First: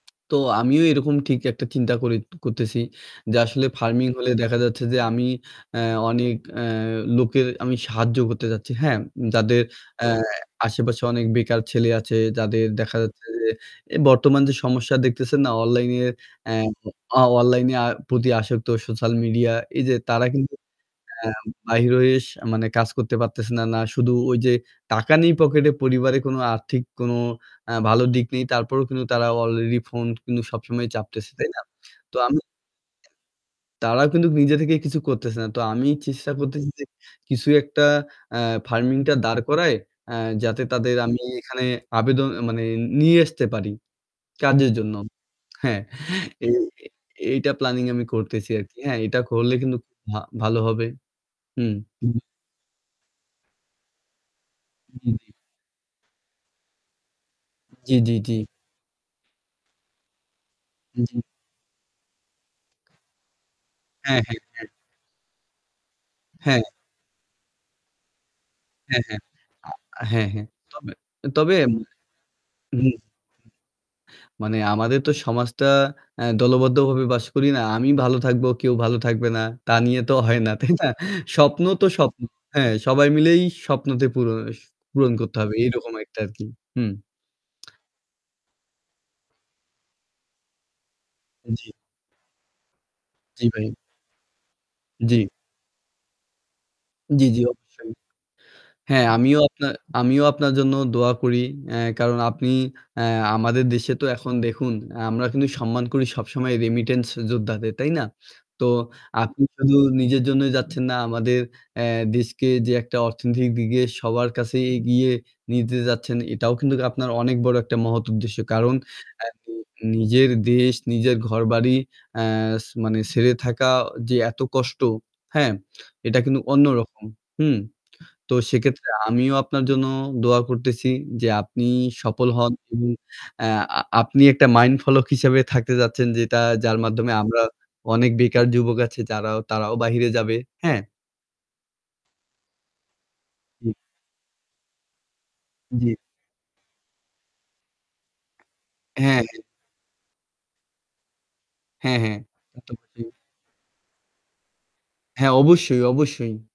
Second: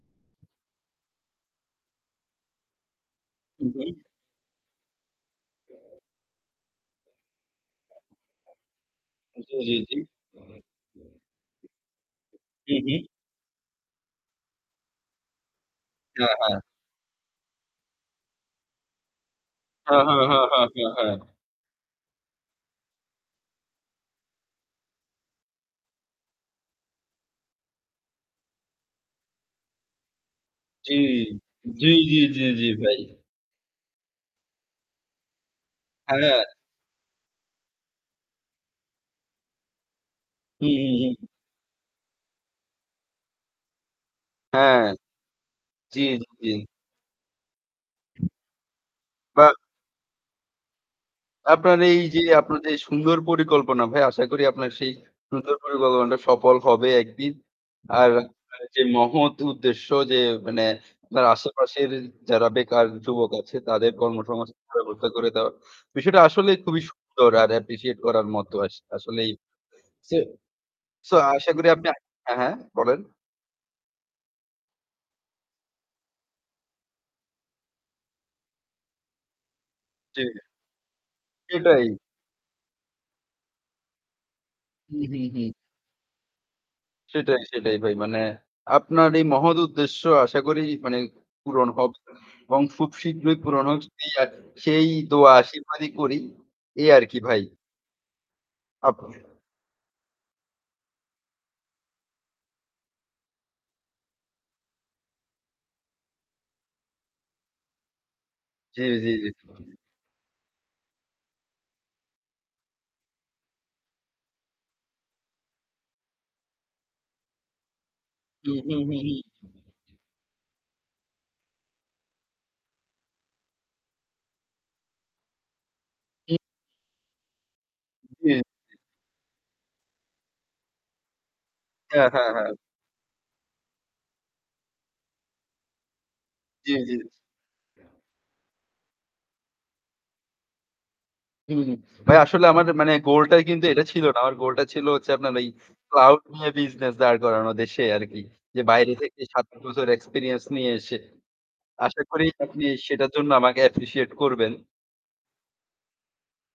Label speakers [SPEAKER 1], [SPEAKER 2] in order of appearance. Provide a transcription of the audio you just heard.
[SPEAKER 1] তো আমিও এরকম ঠিক একটা চিন্তা করে করতেছি। যে
[SPEAKER 2] উ
[SPEAKER 1] আসলে
[SPEAKER 2] হুম।
[SPEAKER 1] ফার্মিং হলে দেখা যাচ্ছে যে আমি এ্যা অনেক এ্যা লোকের সাহায্য করতে যাচ্ছি। হ্যাঁ,
[SPEAKER 2] জি,
[SPEAKER 1] যাদের
[SPEAKER 2] জি, জি।
[SPEAKER 1] এ্যা আশেপাশে অনেক বেকার ছেলে আছে, যাদের
[SPEAKER 2] হু,
[SPEAKER 1] দেখা
[SPEAKER 2] হু।
[SPEAKER 1] যাচ্ছে যে এ বর্তমান যে সমস্যা দেখতেছেন না অনলাইন এ্যা
[SPEAKER 2] হ্যাঁ, হ্যাঁ।
[SPEAKER 1] অ অনলাইনে আর প্রতি আসক্ত সোশ্যাল মিডিয়া এই যে
[SPEAKER 2] হ্যাঁ, হ্যাঁ,
[SPEAKER 1] তারা
[SPEAKER 2] হ্যাঁ,
[SPEAKER 1] কিন্তু
[SPEAKER 2] হ্যাঁ, হ্যাঁ, হ্যাঁ।
[SPEAKER 1] এ্যা বাহির হয়ে কাজ করতে পারতেছে না। না শুধু ওই যে টাকা নেই পকেটে পরিবারে কোন আর্থিক কোন আ ভালো দিক নেই। তারপরেও কিন্তু তারা অলরেডি ফোন কিন্তু সবসময়
[SPEAKER 2] জ্বী,
[SPEAKER 1] চাপতেছে। তাই না?
[SPEAKER 2] জ্বী,
[SPEAKER 1] তো
[SPEAKER 2] জ্বী,
[SPEAKER 1] আমি
[SPEAKER 2] জ্বী, জ্বী, ভাই।
[SPEAKER 1] তারা কিন্তু নিজে থেকেই কিছু করতেছে না। তো আমি চেষ্টা
[SPEAKER 2] হ্যাঁ।
[SPEAKER 1] করতেছি যে কিছু একটা আ ফার্মিং টা দাঁড় করায় আ যাতে
[SPEAKER 2] হুম,
[SPEAKER 1] তাদের
[SPEAKER 2] হুম,
[SPEAKER 1] আমি
[SPEAKER 2] হুম।
[SPEAKER 1] এখানে আবেদন মানে নিয়ে আসতে পারি কাজের
[SPEAKER 2] হ্যাঁ।
[SPEAKER 1] জন্য। হ্যাঁ,
[SPEAKER 2] জ্বী, জ্বী।
[SPEAKER 1] এই এইটা প্ল্যানিং আমি করতেছি আরকি। হ্যাঁ এটা
[SPEAKER 2] বা
[SPEAKER 1] করলে কিন্তু খু ভা ভালো হবে। হুম।
[SPEAKER 2] আপনার এই যে আপনার যে সুন্দর পরিকল্পনা ভাই আশা করি আপনার সেই
[SPEAKER 1] হু, হুম।
[SPEAKER 2] সুন্দর পরিকল্পনাটা সফল হবে একদিন।
[SPEAKER 1] জ্বী,
[SPEAKER 2] আর
[SPEAKER 1] জ্বী, জ্বী।
[SPEAKER 2] যে আ মহৎ উদ্দেশ্য যে মানে
[SPEAKER 1] জি।
[SPEAKER 2] আপনার আশেপাশের যারা বেকার যুবক আছে তাদের কর্ম
[SPEAKER 1] হ্যাঁ, হ্যাঁ,
[SPEAKER 2] সমাজ
[SPEAKER 1] হ্যাঁ।
[SPEAKER 2] ব্যবস্থা করে দেওয়া। বিষয়টা আসলেই
[SPEAKER 1] হ্যাঁ।
[SPEAKER 2] খুবই সুন্দর আর অ্যাপ্রিশিয়েট করার মতো। আস
[SPEAKER 1] হ্যাঁ, হ্যাঁ।
[SPEAKER 2] আসলেই সো
[SPEAKER 1] হ্যাঁ, হ্যাঁ। তবে,
[SPEAKER 2] সো আশা
[SPEAKER 1] তবে,
[SPEAKER 2] করি আপনি হ্যাঁ, হ্যাঁ,
[SPEAKER 1] হুম।
[SPEAKER 2] বলেন।
[SPEAKER 1] মানে আমাদের তো এ্যা সমাজটা দলবদ্ধভাবে বাস করি না। আমি ভালো থাকবো, কেউ ভালো থাকবে না। তা নিয়ে তো
[SPEAKER 2] জি।
[SPEAKER 1] হয় না, তাই না? স্বপ্ন
[SPEAKER 2] এটাই।
[SPEAKER 1] তো স্বপ্ন। হ্যাঁ সবাই মিলেই স্বপ্নতে পূরণ অস
[SPEAKER 2] হুম,
[SPEAKER 1] পূরন
[SPEAKER 2] হুম,
[SPEAKER 1] করতে
[SPEAKER 2] হুম।
[SPEAKER 1] হবে। এরকম একটা আরকি হুম।
[SPEAKER 2] সেটাই, সেটাই ভাই। মানে আপনার এই মহৎ উদ্দেশ্য আশা করি মানে পূরণ
[SPEAKER 1] জ্বী।
[SPEAKER 2] হোক এবং খুব শীঘ্রই
[SPEAKER 1] জ্বি,
[SPEAKER 2] পূরণ
[SPEAKER 1] ভাই।
[SPEAKER 2] হোক। সেই আ সেই
[SPEAKER 1] জ্বি।
[SPEAKER 2] দোয়া আশীর্বাদই করি। এই আরকি
[SPEAKER 1] জ্বী, জ্বী,
[SPEAKER 2] ভাই।
[SPEAKER 1] অবশ্যই।
[SPEAKER 2] আপ
[SPEAKER 1] হ্যাঁ আমিও আপনা আমিও আপনার জন্য দোয়া করি। এ্যা কারণ আপনি এ্যা আমাদের দেশে তো এখন দেখুন আ আমরা কিন্তু সম্মান করি সবসময় রেমিটেন্স যোদ্ধাদের তাই না? তো
[SPEAKER 2] জ্বি, জি, জি।
[SPEAKER 1] আপনি শুধু নিজের জন্যই যাচ্ছেন না আমাদের এ্যা দেশকে যে একটা অর্থনৈতিক দিকে সবার কাছেই এগিয়ে নিতে যাচ্ছেন এটাও কিন্তু আপনার অনেক বড় একটা মহৎ উদ্দেশ্য।
[SPEAKER 2] হু,
[SPEAKER 1] কারণ
[SPEAKER 2] হু, হু।
[SPEAKER 1] এ্যা নিজের দেশ নিজের ঘরবাড়ি অ্যাস মানে ছেরে থাকা যে এত কষ্ট। হ্যাঁ এটা
[SPEAKER 2] উ
[SPEAKER 1] কিন্তু অন্যরকম। হুম।
[SPEAKER 2] জী।
[SPEAKER 1] তো
[SPEAKER 2] জী।
[SPEAKER 1] সেক্ষেত্রে আমিও আপনার জন্য দোয়া করতেছি যে আপনি
[SPEAKER 2] হ্যাঁ,
[SPEAKER 1] সফল
[SPEAKER 2] হ্যাঁ,
[SPEAKER 1] হন।
[SPEAKER 2] হ্যাঁ।
[SPEAKER 1] এবং এ্যা আ আপনি একটা মাইন্ড ফলোক হিসেবে থাকতে চাচ্ছেন যেটা
[SPEAKER 2] জ্বী,
[SPEAKER 1] যার
[SPEAKER 2] জ্বী।
[SPEAKER 1] মাধ্যমে আমরা অনেক বেকার যুবক আছে যারা তারাও বাহিরে যাবে। হ্যাঁ।
[SPEAKER 2] হু, হুম, ভাই আসলে আমার মানে গোল টাই কিন্তু
[SPEAKER 1] হুম।
[SPEAKER 2] এটা ছিল না। আমার গোলটা ছিল হচ্ছে আপনার এই
[SPEAKER 1] জ্বী।
[SPEAKER 2] ক্লাউড নিয়ে বিজনেস দাঁড় করানো দেশে আরকি। যে বাইরে থেকে
[SPEAKER 1] হ্যাঁ।
[SPEAKER 2] ৭ বছর এক্সপেরিয়েন্স নিয়ে এসে।
[SPEAKER 1] হ্যাঁ,
[SPEAKER 2] আশা
[SPEAKER 1] হ্যাঁ।
[SPEAKER 2] করি আপনি সেটার
[SPEAKER 1] [unintelligible]
[SPEAKER 2] জন্য আমাকে অ্যাপ্রিশিয়েট করবেন।
[SPEAKER 1] হ্যাঁ, অবশ্যই, অবশ্যই।